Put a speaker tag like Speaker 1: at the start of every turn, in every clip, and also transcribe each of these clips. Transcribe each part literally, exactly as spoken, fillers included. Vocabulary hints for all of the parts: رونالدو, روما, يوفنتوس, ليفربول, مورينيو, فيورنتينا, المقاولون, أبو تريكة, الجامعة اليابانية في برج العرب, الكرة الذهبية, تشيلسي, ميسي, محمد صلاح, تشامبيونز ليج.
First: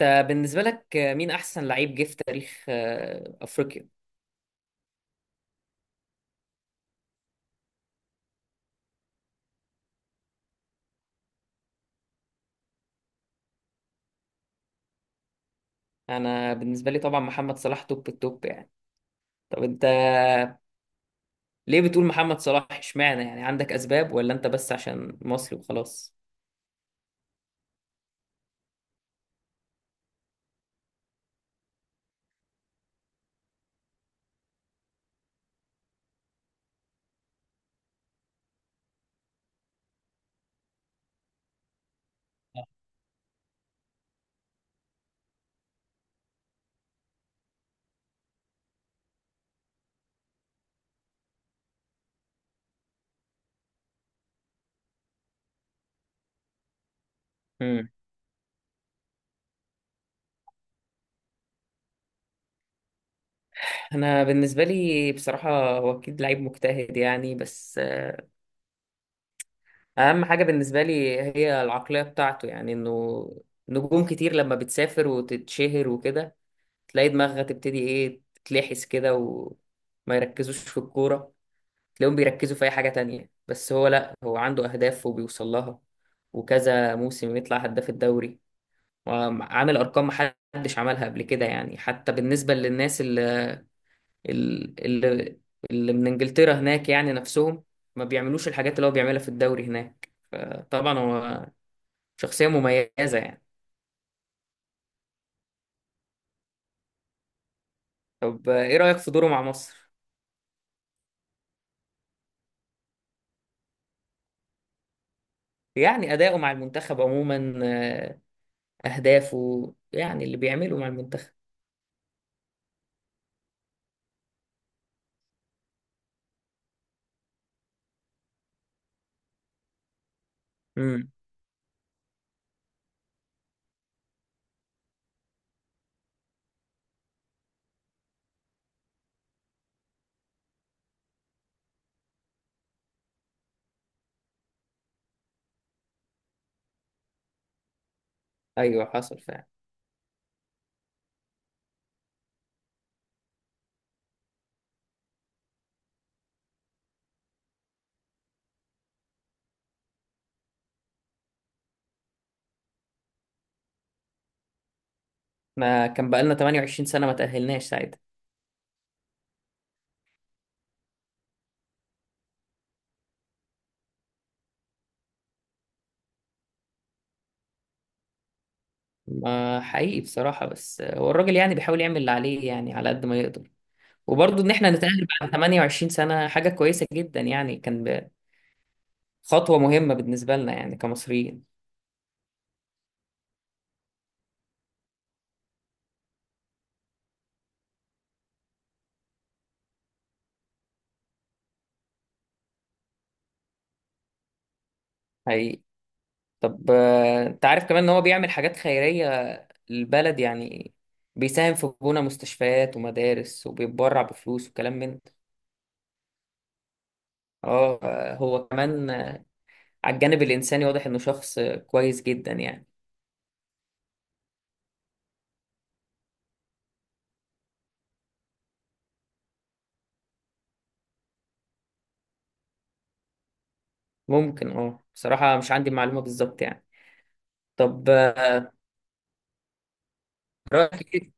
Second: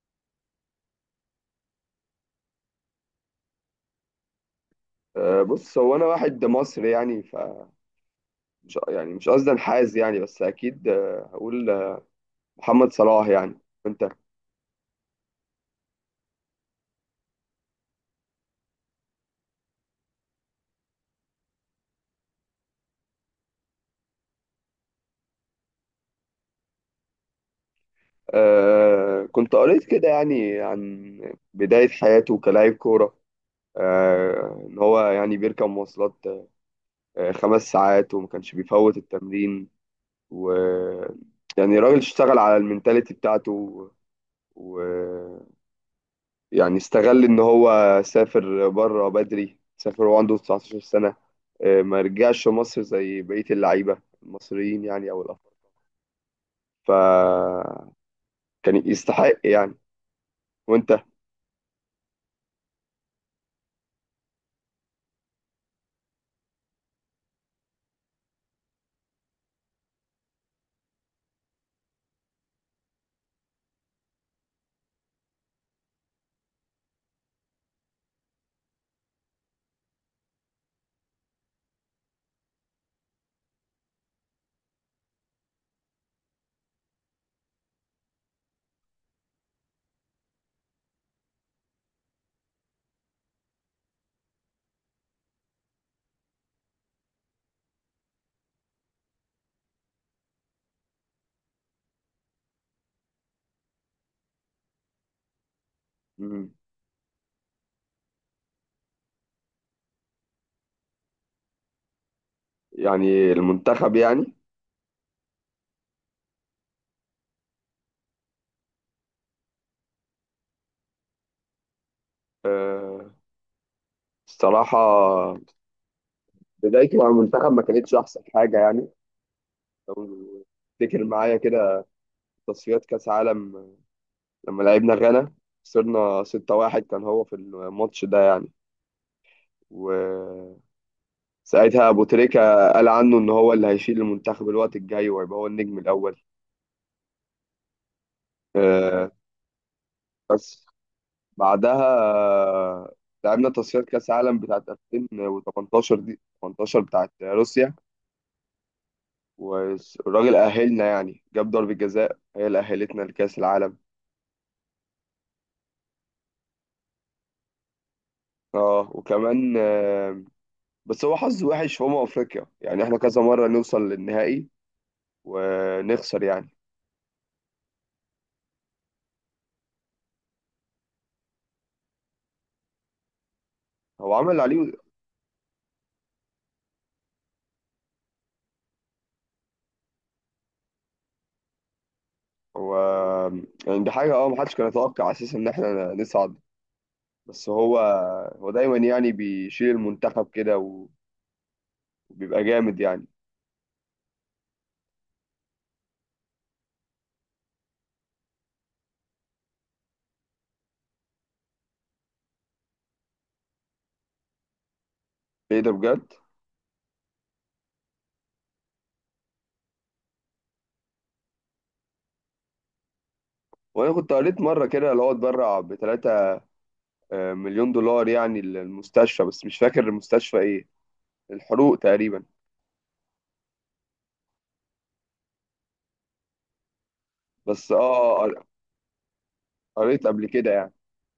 Speaker 1: انت بالنسبة لك مين أحسن لعيب جه في تاريخ آه، أفريقيا؟
Speaker 2: آه، بص هو انا واحد مصري يعني فمش يعني مش قصدي انحاز يعني بس اكيد آه، هقول آه، محمد صلاح يعني. وانت؟
Speaker 1: أنا بالنسبة لي طبعا محمد صلاح توب التوب يعني. طب أنت ليه بتقول محمد صلاح اشمعنى يعني عندك أسباب ولا أنت بس عشان مصري وخلاص؟
Speaker 2: آه، كنت قريت كده يعني عن بداية حياته كلاعب كورة. آه، ان هو يعني بيركب مواصلات آه خمس ساعات وما كانش بيفوت التمرين. و يعني الراجل اشتغل على المينتاليتي بتاعته و... يعني استغل ان هو سافر بره بدري. سافر وهو عنده تسعتاشر سنة، آه، ما رجعش مصر زي بقية اللعيبة المصريين يعني او الافارقة،
Speaker 1: مم.
Speaker 2: فكان يستحق يعني. وانت؟
Speaker 1: أنا بالنسبة لي بصراحة هو أكيد لعيب مجتهد يعني بس آه، أهم حاجة بالنسبة لي هي العقلية بتاعته، يعني إنه نجوم كتير لما بتسافر وتتشهر وكده تلاقي دماغها تبتدي إيه تتلحس كده وما يركزوش في الكورة، تلاقيهم بيركزوا في اي حاجة تانية. بس هو لا، هو عنده اهداف وبيوصل لها، وكذا موسم يطلع هداف الدوري، وعامل ارقام محدش عملها قبل كده يعني. حتى بالنسبة للناس اللي اللي, اللي من انجلترا هناك يعني نفسهم ما بيعملوش الحاجات اللي هو بيعملها في الدوري هناك، فطبعا هو شخصية مميزة يعني.
Speaker 2: مم.
Speaker 1: طب ايه رأيك في دوره مع مصر؟
Speaker 2: يعني المنتخب يعني.
Speaker 1: يعني أداؤه مع المنتخب عموما، آه، أهدافه يعني اللي بيعمله مع المنتخب.
Speaker 2: آه، الصراحة، بدايته مع المنتخب ما كانتش احسن حاجة يعني. لو تفتكر
Speaker 1: امم،
Speaker 2: معايا كده تصفيات كأس عالم لما لعبنا غانا، خسرنا ستة واحد. كان هو في الماتش ده يعني. و ساعتها ابو تريكة قال عنه ان هو اللي هيشيل المنتخب الوقت الجاي وهيبقى هو النجم الاول.
Speaker 1: ايوه
Speaker 2: آه،
Speaker 1: حصل فعلا.
Speaker 2: بس بعدها آه، لعبنا تصفيات كاس عالم بتاعت ألفين وتمنتاشر، دي ثمانية عشر بتاعت روسيا. والراجل اهلنا يعني، جاب ضربة جزاء هي اللي اهلتنا لكاس العالم.
Speaker 1: ما كان بقالنا تمنتاشر سنة ما تأهلناش ساعتها.
Speaker 2: اه وكمان آه، بس هو حظ وحش في امم افريقيا يعني. احنا كذا مرة نوصل للنهائي ونخسر يعني.
Speaker 1: ما حقيقي بصراحة، بس هو الراجل يعني بيحاول يعمل اللي عليه يعني على قد ما يقدر.
Speaker 2: هو عمل اللي
Speaker 1: وبرضه إن إحنا
Speaker 2: عليه.
Speaker 1: نتأهل بعد ثمانية وعشرين سنة حاجة كويسة جدا يعني، كان ب- خطوة مهمة بالنسبة لنا يعني كمصريين.
Speaker 2: هو يعني دي حاجة اه محدش كان يتوقع اساسا ان احنا نصعد. بس هو، هو دايما يعني بيشيل المنتخب كده و- وبيبقى جامد يعني.
Speaker 1: حقيقي. طب آه، أنت عارف كمان إن هو بيعمل حاجات خيرية للبلد يعني، بيساهم في بناء مستشفيات ومدارس وبيتبرع بفلوس وكلام من ده.
Speaker 2: ايه ده بجد!
Speaker 1: اه، آه، هو كمان، آه، على الجانب الإنساني واضح إنه شخص آه، كويس جدا يعني.
Speaker 2: وانا كنت قريت مره كده اللي هو اتبرع ب تلاتة مليون دولار يعني للمستشفى، بس مش فاكر المستشفى ايه. الحروق تقريبا.
Speaker 1: ممكن اه، بصراحة مش عندي معلومة بالظبط يعني.
Speaker 2: بس
Speaker 1: طب
Speaker 2: اه قر-
Speaker 1: آه،
Speaker 2: قريت قبل كده يعني.
Speaker 1: رأيك إيه؟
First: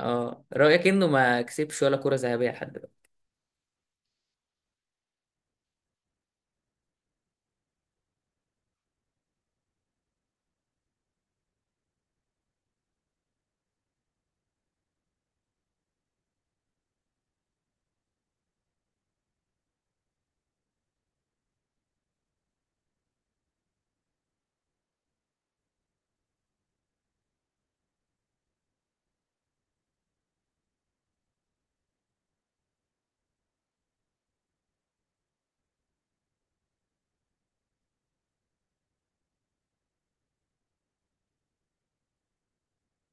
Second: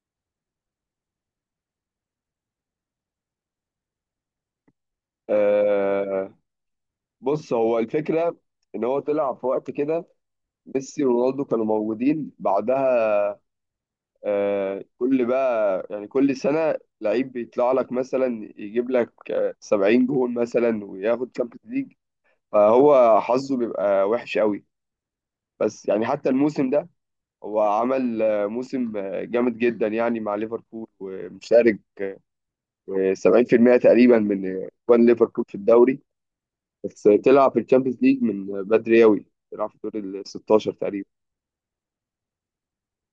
Speaker 1: اه رأيك انه ما كسبش ولا كرة ذهبية لحد دلوقتي.
Speaker 2: آه، بص هو الفكره ان هو طلع في وقت كده ميسي ورونالدو كانوا موجودين. بعدها آه، كل بقى يعني كل سنة لعيب بيطلع لك مثلا يجيب لك آه، سبعين جون مثلا وياخد تشامبيونز ليج. فهو حظه بيبقى وحش قوي. بس يعني حتى الموسم ده هو عمل آه، موسم آه، جامد جدا يعني مع ليفربول، ومشارك آه، سبعين في المية تقريبا من اجوان ليفربول في الدوري. بس طلع في الشامبيونز ليج من آه، بدري قوي، طلع في دور ال ستاشر تقريبا.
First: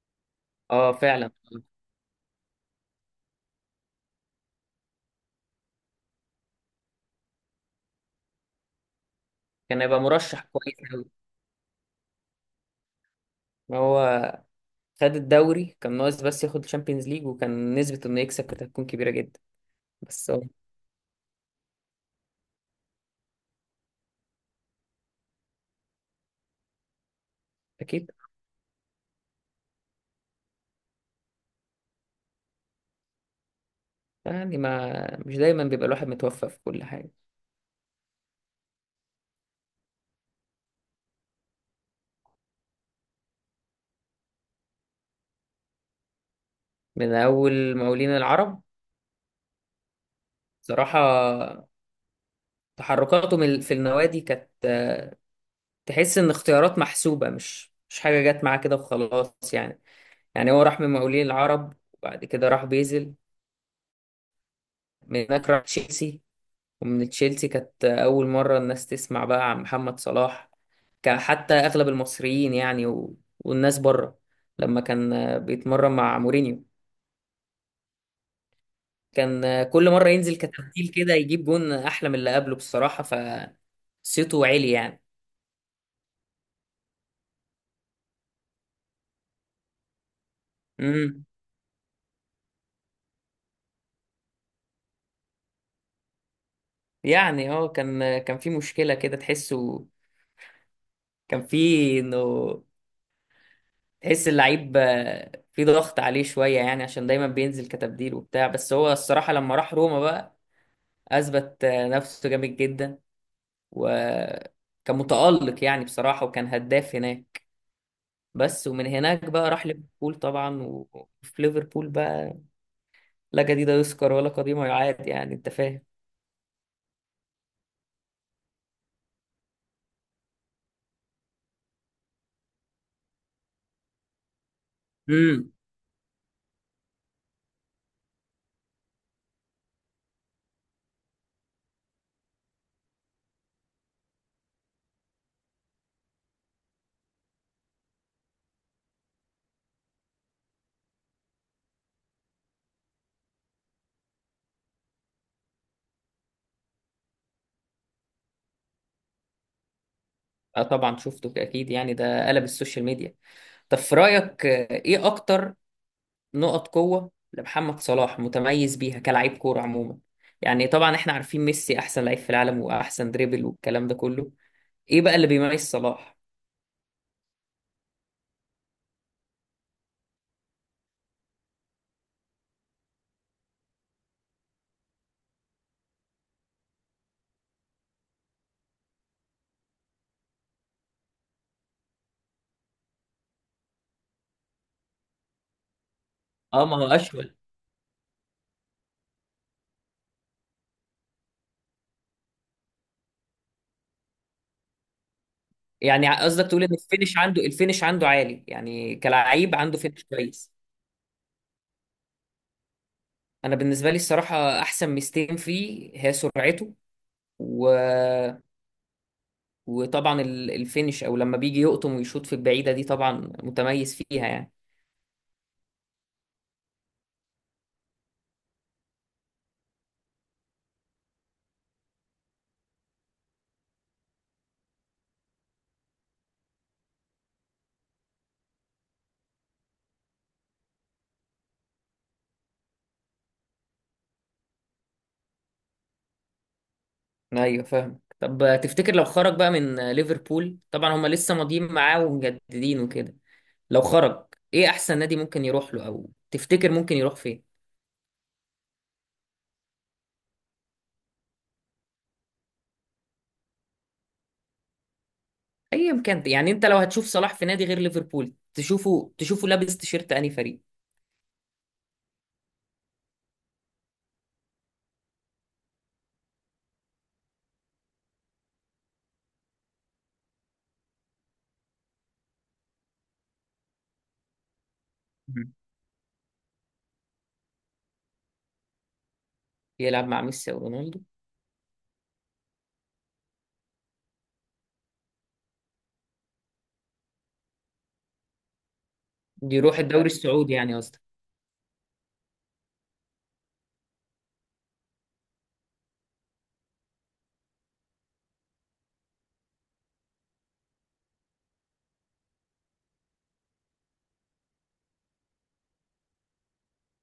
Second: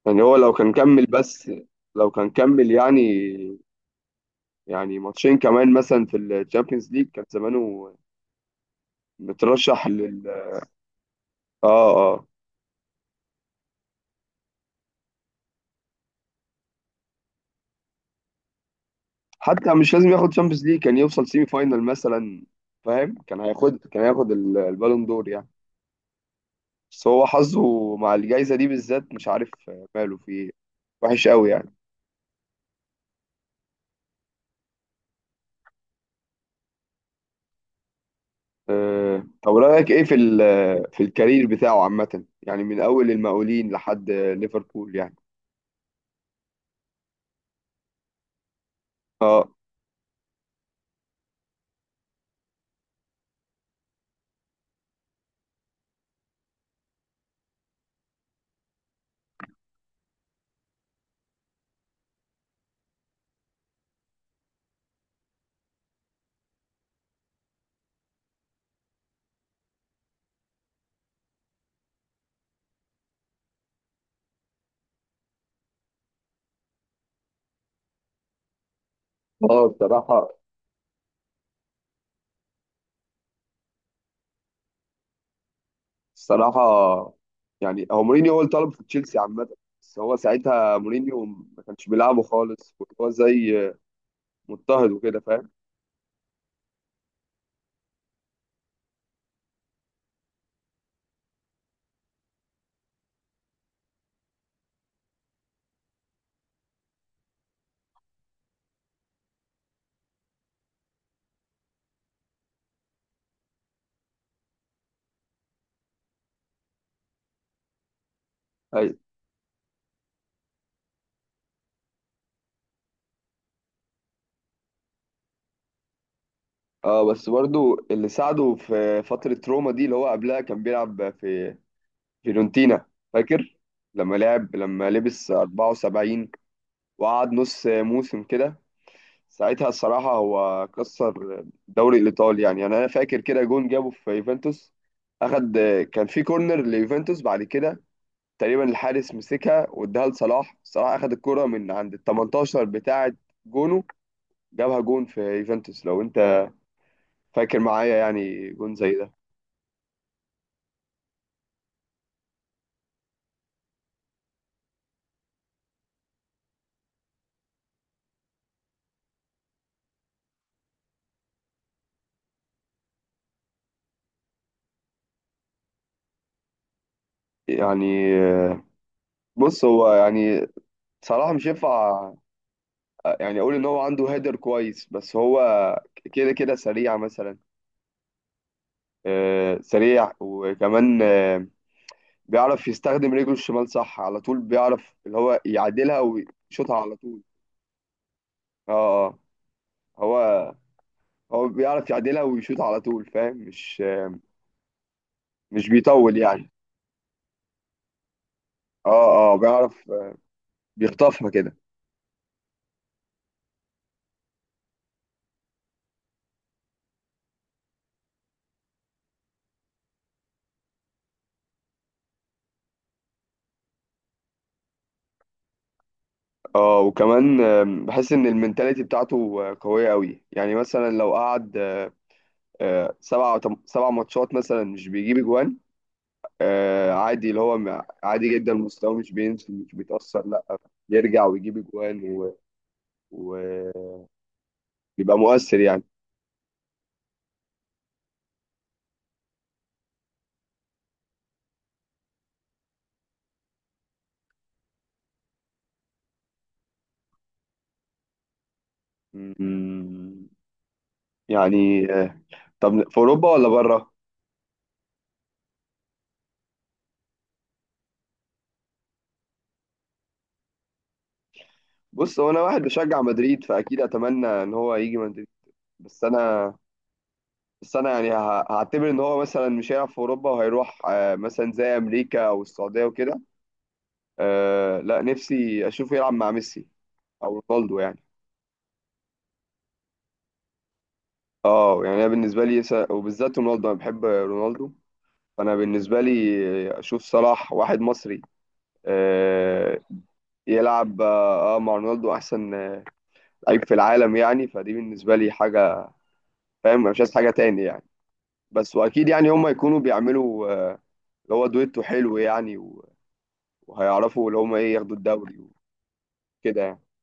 Speaker 2: يعني هو لو كان
Speaker 1: اه
Speaker 2: كمل،
Speaker 1: فعلا،
Speaker 2: بس لو كان كمل يعني، يعني ماتشين كمان مثلا في الشامبيونز ليج كان زمانه
Speaker 1: كان
Speaker 2: مترشح
Speaker 1: هيبقى
Speaker 2: لل...
Speaker 1: مرشح كويس قوي.
Speaker 2: اه اه.
Speaker 1: هو خد الدوري، كان ناقص بس ياخد الشامبيونز ليج وكان نسبة انه يكسب كانت هتكون كبيرة جدا.
Speaker 2: حتى مش لازم
Speaker 1: بس
Speaker 2: ياخد
Speaker 1: هو
Speaker 2: شامبيونز ليج، كان يوصل سيمي فاينال مثلا. فاهم، كان هياخد كان هياخد ال- البالون دور يعني. بس هو حظه
Speaker 1: اكيد
Speaker 2: مع الجائزة دي بالذات مش عارف ماله في ايه، وحش قوي يعني.
Speaker 1: يعني، ما مش دايما بيبقى الواحد متوفق في كل حاجة.
Speaker 2: أه طب رأيك ايه في ال- في الكارير بتاعه عامة يعني من اول المقاولين لحد ليفربول يعني.
Speaker 1: من اول مقاولين العرب
Speaker 2: اه
Speaker 1: صراحة، تحركاتهم ال- في النوادي كانت، تحس ان اختيارات محسوبة، مش مش حاجة جت معاه كده وخلاص يعني. يعني هو راح من مقاولين العرب وبعد كده راح بيزل، من هناك راح تشيلسي، ومن تشيلسي كانت أول مرة الناس تسمع بقى عن محمد صلاح. كان حتى أغلب المصريين يعني و... والناس بره لما كان آه، بيتمرن مع مورينيو، كان آه،
Speaker 2: اه.
Speaker 1: كل مرة
Speaker 2: بصراحة
Speaker 1: ينزل كتبديل كده يجيب جون أحلى من اللي قبله بصراحة، فصيته عالي يعني.
Speaker 2: الصراحة، يعني هو مورينيو هو اللي طلبه في تشيلسي عامة. بس هو ساعتها
Speaker 1: امم،
Speaker 2: مورينيو ما كانش بيلعبه خالص، كان هو زي مضطهد وكده فاهم.
Speaker 1: يعني اه كان كان في مشكلة كده تحسه، كان في انه تحس اللعيب آه، في ضغط عليه شوية يعني عشان دايما بينزل كتبديل وبتاع. بس هو الصراحة لما راح روما بقى أثبت آه، نفسه جامد جدا، وكان متألق يعني بصراحة، وكان هداف هناك. بس ومن
Speaker 2: ايوه.
Speaker 1: هناك بقى راح ليفربول طبعا، و- وفي ليفربول بقى لا جديد يذكر ولا قديم يعاد يعني أنت فاهم.
Speaker 2: اه بس برضو اللي ساعده في فترة روما دي اللي هو قبلها كان بيلعب في فيورنتينا. فاكر لما لعب، لما لبس
Speaker 1: امم.
Speaker 2: اربعة وسبعين وقعد نص موسم كده، ساعتها الصراحة هو كسر الدوري الإيطالي يعني. يعني أنا فاكر كده جون جابه في يوفنتوس. أخد، كان في كورنر ليوفنتوس، بعد كده تقريبا الحارس مسكها واداها لصلاح، صلاح اخد الكرة من عند ال تمنتاشر بتاعة جونه، جابها جون في يوفنتوس، لو انت فاكر معايا يعني جون زي ده.
Speaker 1: اه طبعا شفته اكيد يعني، ده قلب السوشيال ميديا. طب في رايك آه، ايه اكتر نقط قوة لمحمد صلاح متميز بيها كلاعب كورة عموما؟ يعني طبعا احنا عارفين ميسي احسن لعيب في العالم واحسن دريبل والكلام ده كله، ايه بقى اللي بيميز صلاح؟
Speaker 2: يعني آه، بص هو يعني صلاح مش ينفع آه، يعني اقول ان هو عنده هيدر كويس، بس هو كده كده سريع مثلا. آه، سريع، وكمان آه، بيعرف يستخدم رجله الشمال صح. على طول بيعرف اللي هو يعدلها
Speaker 1: اه
Speaker 2: ويشوطها
Speaker 1: ما هو
Speaker 2: على طول.
Speaker 1: اشول.
Speaker 2: اه اه. هو، هو بيعرف يعدلها ويشوط على طول فاهم. مش مش
Speaker 1: يعني
Speaker 2: بيطول
Speaker 1: قصدك
Speaker 2: يعني.
Speaker 1: تقول ان الفينش عنده، الفينش عنده عالي، يعني
Speaker 2: اه اه،
Speaker 1: كلاعب عنده
Speaker 2: بيعرف
Speaker 1: فينش كويس.
Speaker 2: بيخطفها كده.
Speaker 1: انا بالنسبة لي الصراحة احسن ميزتين فيه هي سرعته و... وطبعا ال- الفينش، او لما بيجي يقطم ويشوط في البعيدة دي، طبعا متميز فيها يعني.
Speaker 2: اه وكمان آم، بحس ان المنتاليتي بتاعته آه، قوية قوي يعني. مثلا لو قعد آه، آه، سبع تم- سبع ماتشات مثلا مش بيجيب اجوان، آه، عادي. اللي هو م- عادي جدا، مستواه مش بينزل مش بيتأثر، لا، بيرجع ويجيب اجوان و- وبيبقى مؤثر يعني.
Speaker 1: ايوه فاهم. طب تفتكر لو خرج بقى من ليفربول، طبعا هما لسه ماضيين معاه ومجددين وكده، لو خرج ايه احسن نادي ممكن يروح له، او تفتكر ممكن يروح فين؟
Speaker 2: م- يعني آه، طب في اوروبا ولا بره؟
Speaker 1: ايا كان يعني، انت لو هتشوف صلاح في نادي غير ليفربول، تشوفه، تشوفه لابس تيشيرت انهي فريق؟
Speaker 2: بص هو انا واحد بشجع مدريد، فاكيد اتمنى ان هو يجي مدريد. بس انا بس انا يعني ه- هعتبر ان هو مثلا مش هيلعب في اوروبا وهيروح آه، مثلا زي امريكا او السعوديه وكده. آه، لا
Speaker 1: مم.
Speaker 2: نفسي اشوفه يلعب مع ميسي او رونالدو يعني.
Speaker 1: يلعب مع ميسي او رونالدو؟
Speaker 2: اه يعني انا بالنسبه لي س- وبالذات رونالدو، انا بحب رونالدو. فانا بالنسبه لي اشوف صلاح واحد مصري
Speaker 1: يروح
Speaker 2: آه،
Speaker 1: الدوري السعودي يعني قصدي.
Speaker 2: يلعب اه آه، مع رونالدو احسن آه، لعيب في العالم يعني، فدي بالنسبه لي حاجه. فاهم أنا مش عايز حاجه تاني يعني. بس واكيد يعني هم يكونوا بيعملوا آه، اللي هو دويتو حلو يعني و- وهيعرفوا اللي هم ايه ياخدوا الدوري وكده يعني.